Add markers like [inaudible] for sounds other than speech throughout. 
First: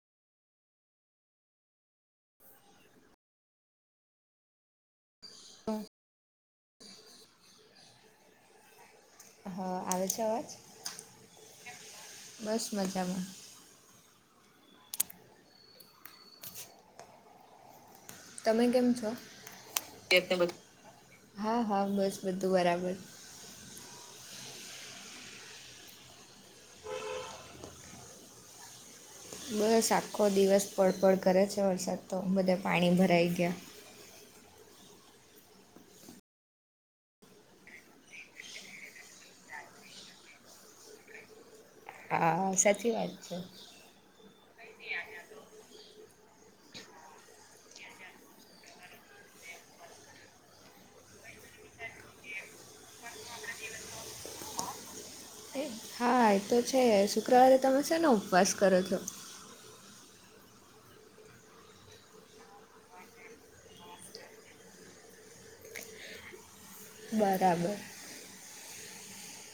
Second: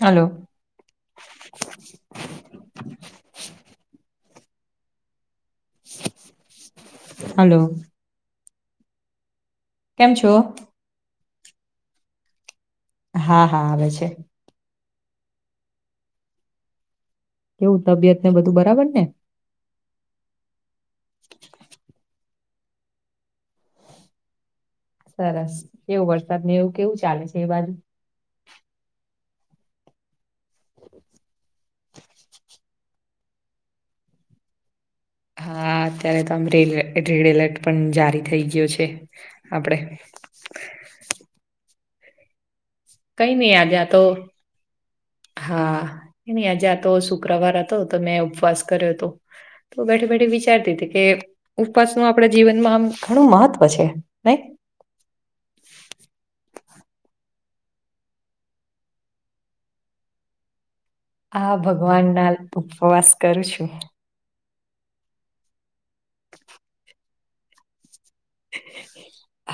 Hello. Hello હ.. આવે કેમ છે છો? અવાજ, કેમ છો? બસ મજામાં હા હા આવે છે. કેવું તબિયત ને બધું તમે કેમ બરાબર ને? છો? તઈ તો બધું, હા-હા બસ બધું બરાબર સરસ, કેવો વરસાદ ને એવું કેવું ચાલે છે, એ બાજુ બસ આખો દિવસ પડ-પડ કરે છે વરસાદ તો, બધા પાણી ભરાઈ ગયા. હા, અત્યારે તો આમ રે રેડ એલર્ટ પણ જારી થઈ ગયો છે, આપડે આ.. આ, સેટ કઈ નહી આ ગ્યા તો હા, એ નઈ આજે તો શુક્રવાર હતો, તો મેં ઉપવાસ કર્યો તો તો બેઠે-બેઠે વિચારતી તી કે ઉપવાસનું આપણા જીવનમાં આમ ઘણું મહત્વ છે, નઈ એ હા, એ તો છે શુક્રવારે તમે શેનો ઉપવાસ કરો છો? આ ભગવાન ના ઉપવાસ કરું છું. બરાબર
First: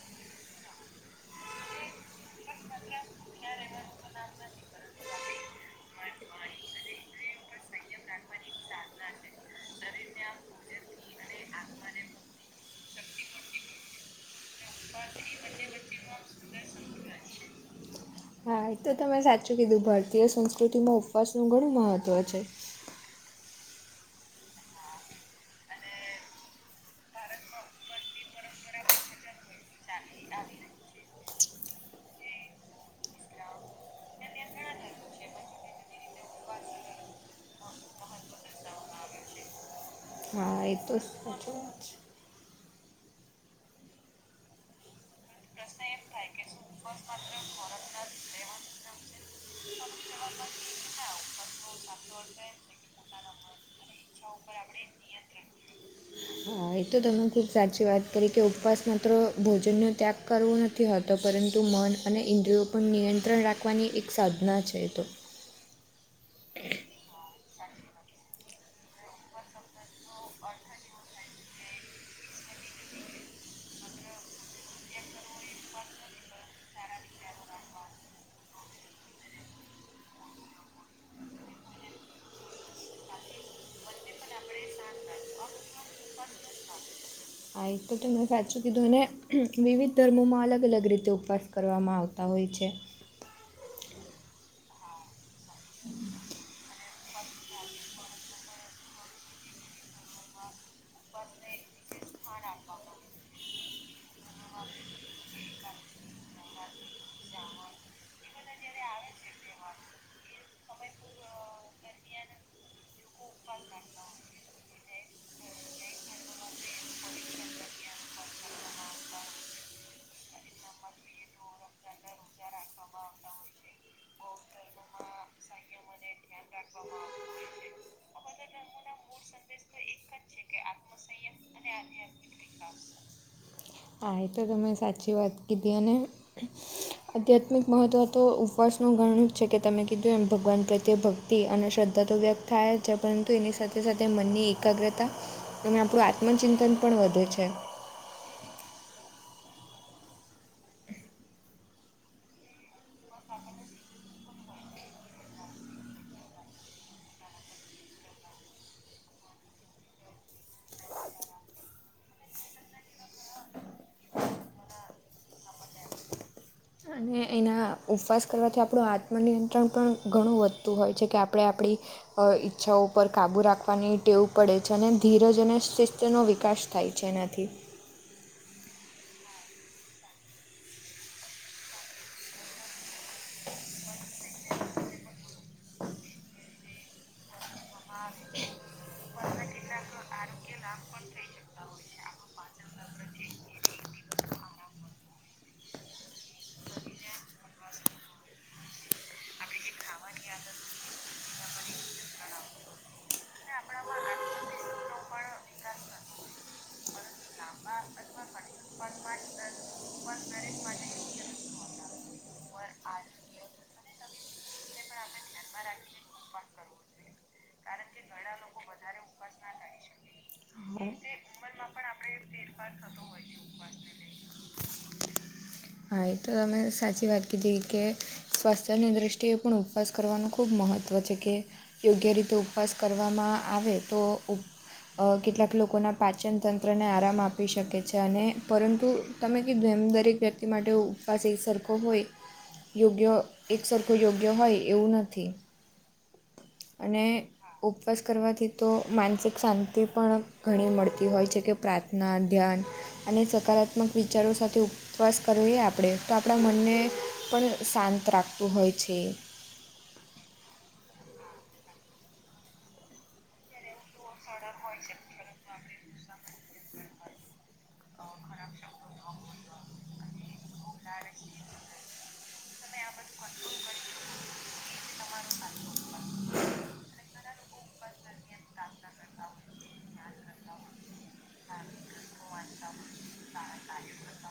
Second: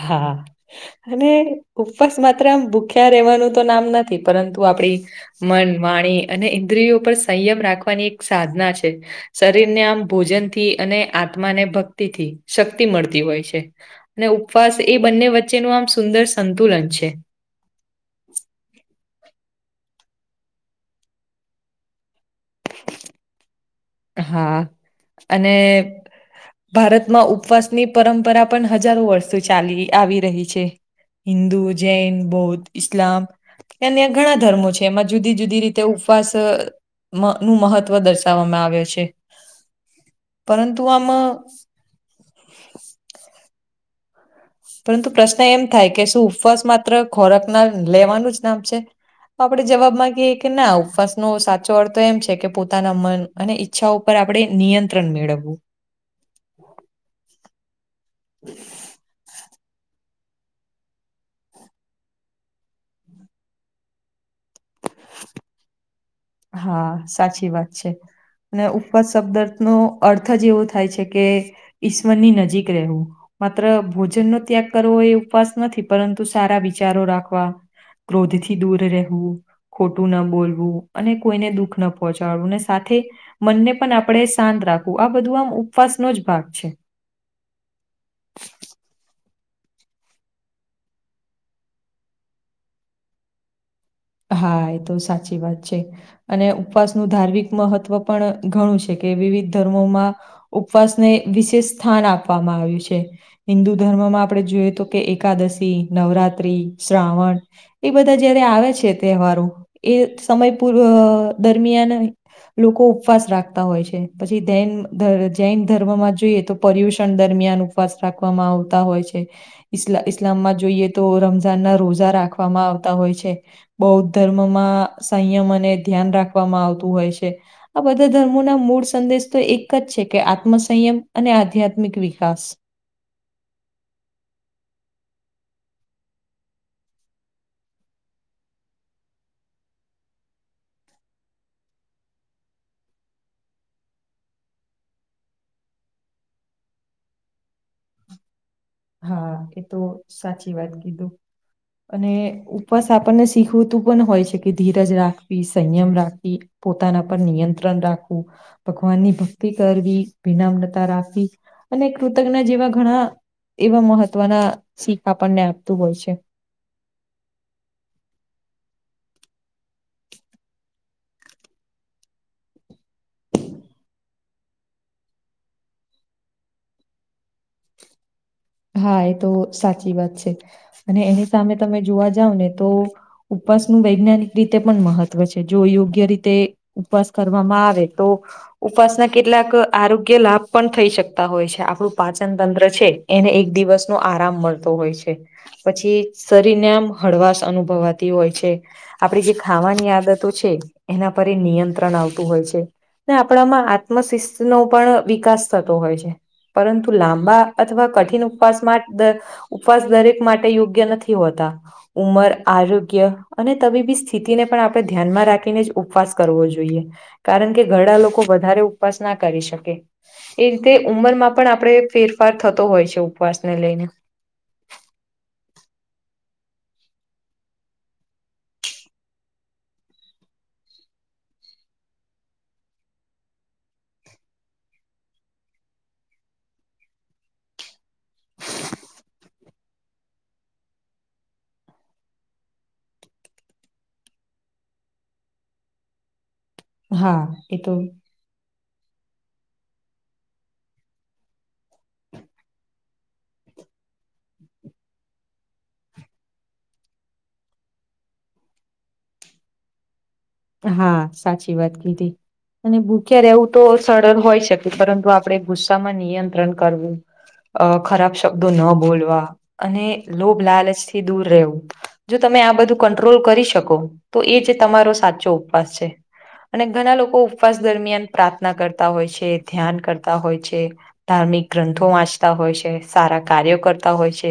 હા અને ઉપવાસ માત્ર આમ ભૂખ્યા રહેેવાનું તો નામ નથી, પરંતુ આપડી મન, વાણી અને ઇન્દ્રિયો પર સંયમ રાખવાની એક સાધના છે. શરીર ને આમ ભોજનથી અને આત્માને ભક્તિ શક્તિ મળતી હોય છે. અને ઉપવાસ એ બંને વચ્ચેનું આમ સુંદર સંતુલન છે. હા એ તો તમે સાચું કીધું, ભારતીય સંસ્કૃતિમાં ઉપવાસ નું ઘણું મહત્વ છે. હા, અને ભારતમાં ઉપવાસની પરંપરા પણ હજારો વર્ષો ચાલી આવી રહી છે. હિન્દુ, જૈન, બૌદ્ધ, ઇસ્લામ અન્ય ઘણા ધર્મો છે, એમાં જુદી-જુદી રીતે ઉપવાસ મ નું મહત્વ દર્શાવવામાં આવ્યો છે, હા એ પરંતુ તો આમં સાચી વાત છે પરંતુ પ્રશ્ન એમ થાય કે, શું ઉપવાસ માત્ર ખોરાક ના લેવાનું જ નામ છે. તો આપડે જવાબ માંગીએ કે ના ઉપવાસનો સાચો અર્થ એમ છે, કે પોતાના મન અને ઈચ્છાઓ ઉપર આપડે નિયંત્રણ મેળવવું. હા, એ તો તમે ખુબ સાચી વાત કરી કે ઉપવાસ માત્ર ભોજનનો ત્યાગ કરવો નથી. નથી હતો, પરંતુ મન અને ઇન્દ્રિયો પર નિયંત્રણ રાખવાની એક સાધના છે, તો [inaudible] હા, સાચી વાત છે. અને ઉપવાસ શબ્દાર્થ નો અર્થ જ એવો થાય છે, કે ઈશ્વરની નજીક રહેવું. માત્ર ભોજનનો ત્યાગ કરવો એ ઉપવાસ નથી, પરંતુ સારા વિચારો રાખવા ક્રોધથી દૂર રહેવું, ખોટું ના બોલવું. અને કોઈને દુઃખ ન પહોંચાડવું ને સાથે મન ને પણ આપણે શાંત રાખવું, આ બધું આમ ઉપવાસનો જ ભાગ છે. આ ઈ તો તમને સાચું કીધુ ને વિવિધ ધર્મોમાં અલગ-અલગ રીતે ઉપવાસ કરવામાં આવતા હોય છે. હા, એ તો સાચી વાત છે. અને ઉપવાસનું ધાર્મિક મહત્ત્વ પણ ઘણું છે, કે વિવિધ ધર્મોમાં ઉપવાસને વિશેષ સ્થાન આપવામાં આવ્યું છે. હિન્દુ ધર્મમાં આપણે જોઈએ, તો કે એકાદશી, નવરાત્રિ, શ્રાવણ એ બધા જયારે આવે છે. તહેવારો એ સમય પૂર દરમિયાન લોકો ઉપવાસ રાખતા હોય છે. પછી જૈન જૈન ધર્મમાં જોઈએ તો પર્યુષણ દરમિયાન ઉપવાસ રાખવામાં આવતા હોય છે. ઇ ઇસ્લામમાં જોઈએ. તો રમઝાનના રોઝા રાખવામાં આવતા હોય છે. બૌદ્ધ ધર્મમાં સંયમ અને ધ્યાન રાખવામાં આવતું હોય છે. આ બધા ધર્મોના મૂળ સંદેશ તો એક જ છે, કે આત્મસયમ અને આધ્યાત્મિક વિકાસ હા એ તો તમે સાચી વાત કીધી અને આધ્યાત્મિક મહત્ત્વ તો ઉપવાસનું ઘણું જ છે કે, તમે કીધું એમ ભગવાન પ્રત્યે ભ કતી અને શ્રદ્ધા તો વ્યક્ત થાય છે. પરંતુ એની સાથે સાથે મનની એકાગ્રતા એનાથી આપણું આત્મચિંતન પણ વધે છે. હા, એ તો સાચી વાત કીધું. અને ઉપવાસ આપણને શીખવતું પણ હોય છે, કે ધીરજ રાખવી સંયમ રાખવી પોતાના પર નિયંત્રણ રાખવું. ભગવાનની ભક્તિ કરવી વિનામ્રતા રાખવી અને કૃતજ્ઞ જેવા ઘણા એવા મહત્વના શીખ આપણને આપે છે. અને એના ઉપવાસ કરવાથી આપણું આત્મનિયંત્રણ પણ ઘણું વધતું હોય છે, કે આપણે આપણી અ ઈચ્છાઓ પર કાબુ રાખવાની ટેવ પડે છે અને ધીરજ અને શિસ્તનો વિકાસ થાય છે, એનાથી હા, એ તો સાચી વાત છે. અને એની સામે તમે જોવા જાવ ને તો ઉપવાસનું વૈજ્ઞાનિક રીતે પણ મહત્વ છે. જો યોગ્ય રીતે ઉપવાસ કરવામાં આવે તો ઉપસના કેટલાક આરોગ્ય લાભ પણ થઈ શકતા હોય છે, આપણું પાચન તંત્ર છે. એને એક દિવસનો આરામ મળતો હોય છે. પછી શરીરને આમ હળવાશ અનુભવાતી હોય છે. આપડી જે ખાવાની આદતો છે, એના પર એ નિયંત્રણ આવતું હોય છે. ને આપણામાં આત્મશિસ્તનો પણ વિકાસ થતો હોય છે. પરંતુ લાંબા અથવા કઠિન ઉપસ ઉપવાસ દરેક માટે યોગ્ય નથી હોતા ઉંમર આરોગ્ય અને તબીબી સ્થિતિને પણ આપણે ધ્યાનમાં રાખીને જ ઉપવાસ કરવો જોઈએ. કારણ કે ઘડા લોકો વધારે ઉપવાસ ના કરી શકે. એ રીતે હા. પણ ઉંમરમાં પણ આપણે ફેરફાર થતો હોય છે. ઉપવાસને લઈને હા તો તમે સાચી વાત કીધી, કે સ્વાસ્થ્યની દ્રષ્ટિએ પણ ઉપવાસ કરવાનું ખૂબ મહત્વ છે. કે યોગ્ય રીતે ઉપવાસ કરવામાં આવે તો કેટલાક લોકોના પાચનતંત્રને આરામ આપી શકે છે, અને પરંતુ તમે ક જેમ દરેક વ્યક્તિ માટે ઉપ પવાસ એક સરખો હોય યોગ્ય એક સરખો યોગ્ય હોય એવું નથી. અને હા એ તો ઉપવાસ્ કરવાથી તો માનસિક શાંતિ પણ ઘણી મળતી હોય છે, કે પ્રાર્થના, ધ્યાન અને સકારાત્મક વિચારો સાથે ઉપવાસ કરવો એ આપણે તો આપણા મનને પણ શાંત રાખતું હોય છે. હા, સાચી વાત અને ભૂખ્યા એવું તો સરળ હોય શકે પરંતુ આપણે ગુસ્સામાં નિયંત્રણ કરવું ખરાબ શબ્ દો ન બોલવા અને લોભ, લાલચ થી દૂર રહેવું જો તમે બધું કટ્રોલ કરી શકો. તો એ તમા પાસ છે. અને ઘણા લોકો ઉપવાસ દરમિયાન પ્રાર્થના કરતા હોય છે, ધ્યાન કરતા હોય છે. ધાર્મિક ગ્રંથો વાંચતા હોય છે, સારા કાર્યો કરતા હોય છે,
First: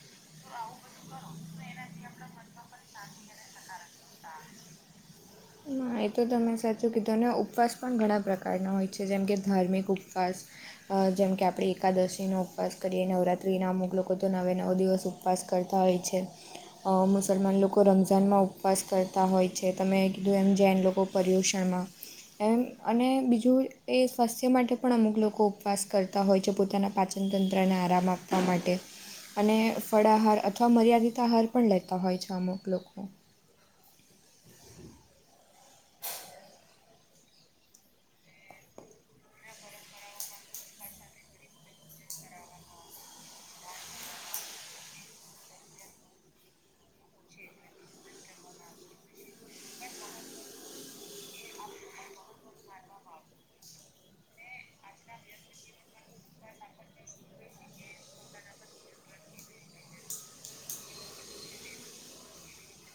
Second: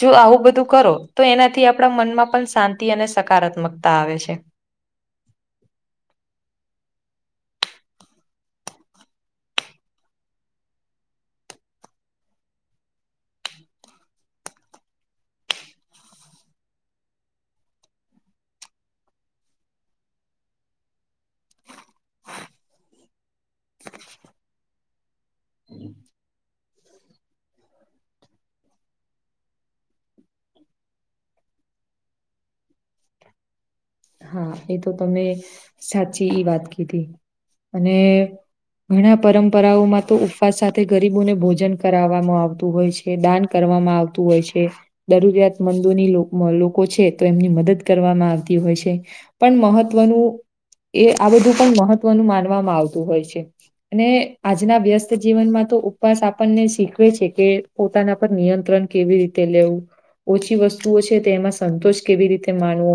જો આવું બધું કરો. તો એનાથી આપણા મનમાં પણ શાંતિ અને સકારાત્મકતા આવે છે. એ તો તમે સાચું કીધું. અને ઉપવાસ પણ ઘણા પ્રકારના હોય છે, જેમ કે ધાર્મિક ઉપવાસ [inaudible] હા જેમ કે આપણે એકાદશીનો ઉપવાસ કરીએ, નવરાત્રીના અમુક લોકો તો નવે નવ દિવસ ઉપ ઉપવાસ કરતા હોય છે. અ મુસલમાન લોકો રમઝાનમાં ઉપવાસ કરતા હોય છે, તો મેં કીધું એમ જૈન લોકો પર્યુષણમાં. એમ અને બીજું એ સ્વાસ્થ્ય માટે પણ અમુક લોકો ઉપવાસ કરતા હોય છે. પોતાના પાચનતંત્રને આરામ આપવા માટે. અને ફળ, આહાર અથવા મર્યાદિત આહાર પણ લેતા હોય છે અમુક લોકો. હા એતો તમે સાચી વાત કીધી. અને ઘણા પરંપરાઓમાં તો ઉપવાસ સાથે ગરીબોને ભોજન કરાવામાં આવતું હોય છે, દાન કરવામાં આવતું હોય છે. દરૂરિયાતમંદોની લોક લોકો છે તો એમની મદદ કરવામાં આવતી હોય છે. પણ મહત્વનું એ આ બધું પણ મહત્વનું માનવામાં આવતું હોય છે. અને આજના વ્યસ્ત જીવનમાં તો ઉપવાસ આપણને શીખવે છે કે પોતાના પર નિયંત્રણ કેવી રીતે લેવું. ઓછી વસ્તુઓ છે તેમાં સંતોષ કેવી રીતે માનવો.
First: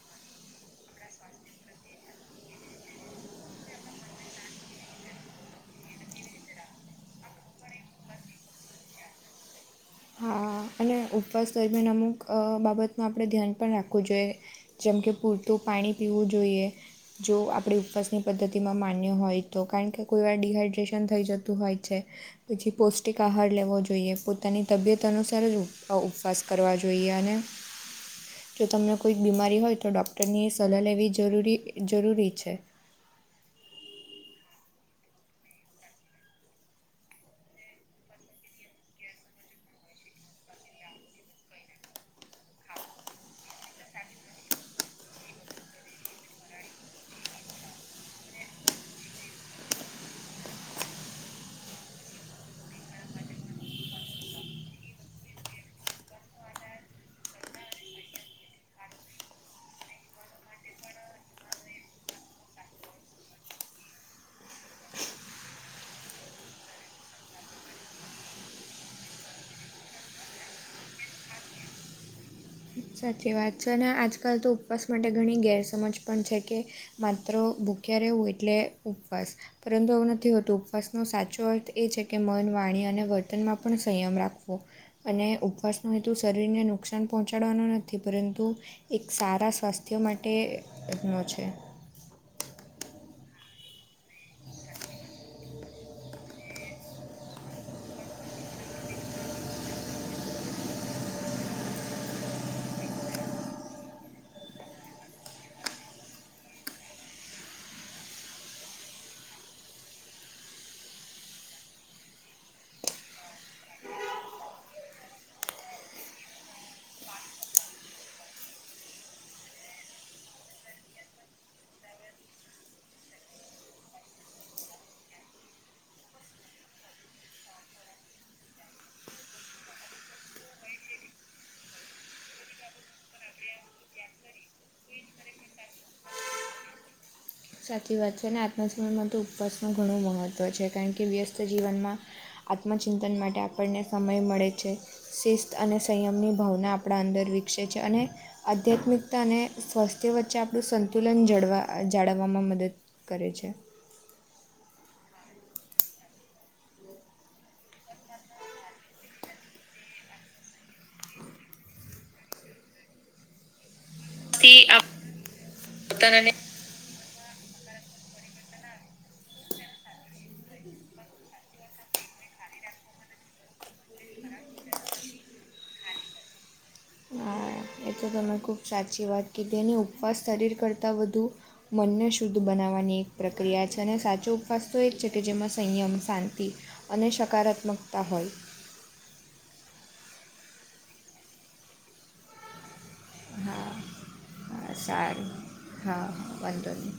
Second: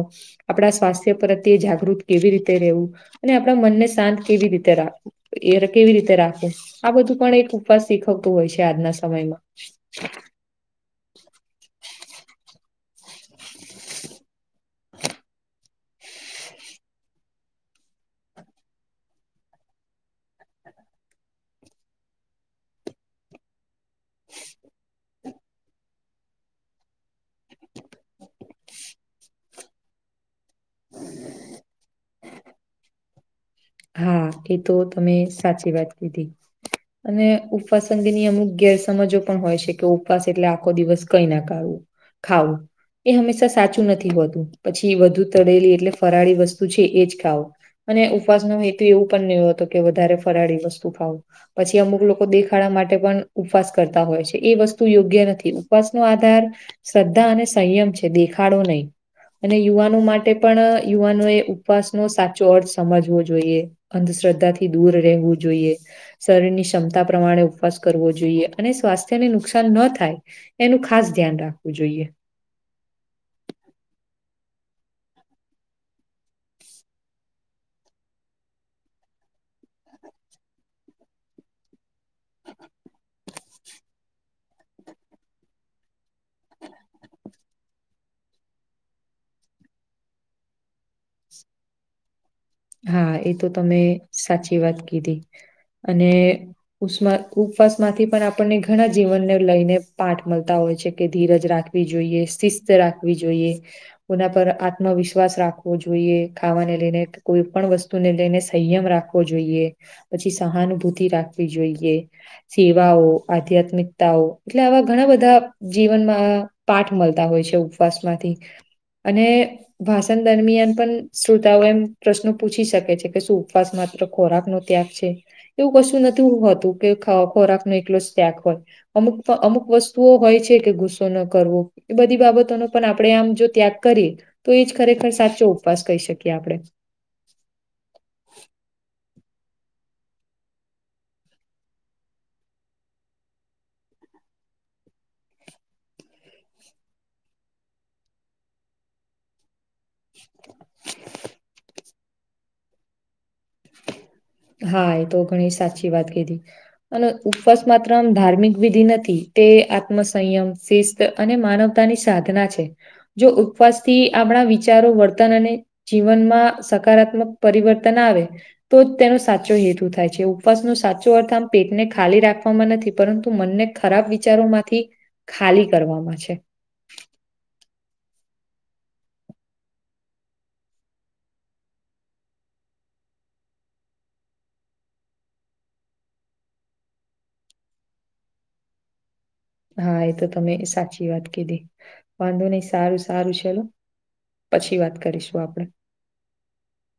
આપડા સ્વાસ્થ્ય પ્રત્યે જાગૃત કેવી રીતે રેવું, અને આપણા મનને શાંત કેવી રીતે રાખવું. એર કેવી રીતે રાખવું. આ બધું પણ એક ઉપવાસ શીખવતું હોય છે આજના સમયમાં. હા અને ઉપવાસ દરમિયાન અમુક અ બાબતનું આપણે ધ્યાન પણ રાખવું જોઈએ. જેમ કે પૂરતું પાણી પીવું જોઈએ. જો આપણી ઉપવાસની પદ્ધતિમાં માન્ય હોય તો કારણ કે કોઈ વાર ડિહાઈડ્રેશન થઈ જતું હોય છે. પછી પોષ્ટિક આહાર લેવો જોઈએ. પોતાની તબિયત અનુસાર જ ઉપ ઉપવાસ કરવા જોઈએ. અને જો તમને કોઈક બીમારી હોય તો ડૉક્ટરની સલાહ લેવી જરૂરી જરૂરી છે. હા એતો તમે સાચી વાત કીધી. અને ઉપવાસ અંગેની અમુક ગેરસમજો પણ હોય છે કે ઉપવાસ એટલે આખો દિવસ કઈ ના કાવું ખાવું. એ હંમેશા સાચું નથી હોતું. પછી વધુ તળેલી એટલે ફરાળી વસ્તુ છે એ જ ખાવુ. અને ઉપવાસનો હેતુ એવું પણ નય હોતો કે વધારે ફરાળી વસ્તુ ખાવુ. પછી અમુક લોકો દેખાડા માટે પણ ઉપવાસ કરતા હોય છે. એ વસ્તુ યોગ્ય નથી ઉપવાસનો આધાર શ્રદ્ધા અને સંયમ છે દેખાડો નઈ. અને યુવાનો માટે પણ યુવાનો એ ઉપવાસનો સાચો અર્થ સમજ વો જોઈએ. અંધશ્રદ્ધાથી દૂર રહેવું જોઈએ. શરીરની ક્ષમતા પ્રમાણે ઉપવાસ કરવો જોઈએ. અને સ્વાસ્થ્યને નુકસાન ન થાય. એનું ખાસ ધ્યાન રાખવું જોઈએ. સાચી વાત છે. અને આજકાલ તો ઉપવાસ માટે ઘણી ગેરસમજ પણ છે કે માત્ર ભૂખ્યા રેહવુ એટલે ઉપવાસ. પરંતુ આવું નથી હોતું. ઉપવાસનો સાચો અર્થ એ છે કે મન, વાણી અને વર્તનમાં પણ સંયમ રાખવો. અને ઉપવાસનો હેતુ શરીરને નુકસાન પહોંચા ચાડવાનો નથી. પરંતુ એક સારા સ્વાસ્થ્ય માટેનો છે. હા એ તો તમે સાચી વાત કીધી. અને ઉસ્મ ઉપવાસમાંથી પણ આપણને ઘણા જીવનને લઈને પાઠ મલતા હોય છે કે ધીરજ રાખ વી જોઈએ. શિસ્ત રાખવી જોઈએ. કોના પર આત્મવિશ્વાસ રાખવો જોઈએ ખાવાને લીઈને. કોઈ પણ વસ્તુને લઈને સંયમ રાખવો જોઈએ. પછી સહાનુભૂતિ રાખવી જોઈએ. સેવાઓ, આધ્યાત્મિકતાઓ એટલે આવા ઘણા બધા જીવનમાં.... પાઠ મલતા હોય છે. ઉપવાસમાંથી..... અને ભાષણ દરમિયાન પન શ્રોતાઓ એમ..... પ્રશ્નો પૂછી શકે છે. કે શું ઉપવાસ માત્ર ખોરાક નો ત્યાગ છે? એવું કશું નથી હોતું. કે ખાઓ ખોરાક નો એકલો ત્યાગ કરવો. અમુક અમુક વસ્તુઓ હોય છે, કે ગુસ્સો ન કરવો. એ બધી બાબતોનો પણ આપડે આમ જો ત્યાગ કરીએ! તો એ જ ખરેખર સાચો ઉપવાસ કહી શકીએ આપડે. સાચી વાત છે અને આજના સમયમાં તો ઉપવાસનું ઘણું મહત્ત્વ છે. કારણ કે વ્યસ્ત જીવનમાં..... આત્મચિંતન માટે આપણને સમય મળે છે. શિસ્ત અને સંયમની ભાવના આપડા અંદર વિકસે છે અને.... આધ્યાત્મિકતા અને સ્વસ્થ. તે વચ્ચે આપણું સંતુલન જળવા જાળવવામાં મદદ કરે છે. હા, એ તો ઘણી સાચી વાત કીધી. અને ઉપવાસ માત્ર આમ ધાર્મિક વિધિ નથી. તે આત્મસંયમ શિસ્ત.... અને માનવતાની સાધના છે. જો ઉપવાસ થી આપણા વિચારો વર્તન અને..... જીવનમાં સકારાત્મક પરિવર્તન આવે તો જ તેનો સાચો હેતુ થાય. થાય છે. ઉપવાસ નો સાચો અર્થ આમ..... પેટને ખાલી રાખવામાં નથી. પરંતુ મનને ખરાબ વિચારો માંથી ખાલી કરવામાં છે. હા. એ તો તમે ખૂબ સાચી વાત કીધી અને ઉપવાસ શરીર કરતાં વધુ..... મનને શુદ્ધ બનાવવાની એક પ્રક્રિયા છે, અને સાચો ઉપવાસ તો એજ છે કે, જેમાં સંયમ શાંતિ. અને સકારાત્મકતા હોય. હા એ તો તમે સાચી વાત કીધી વાંધો. નહી સારું સારું છેલો.... હા હા સારું. હા વાંધો નહી.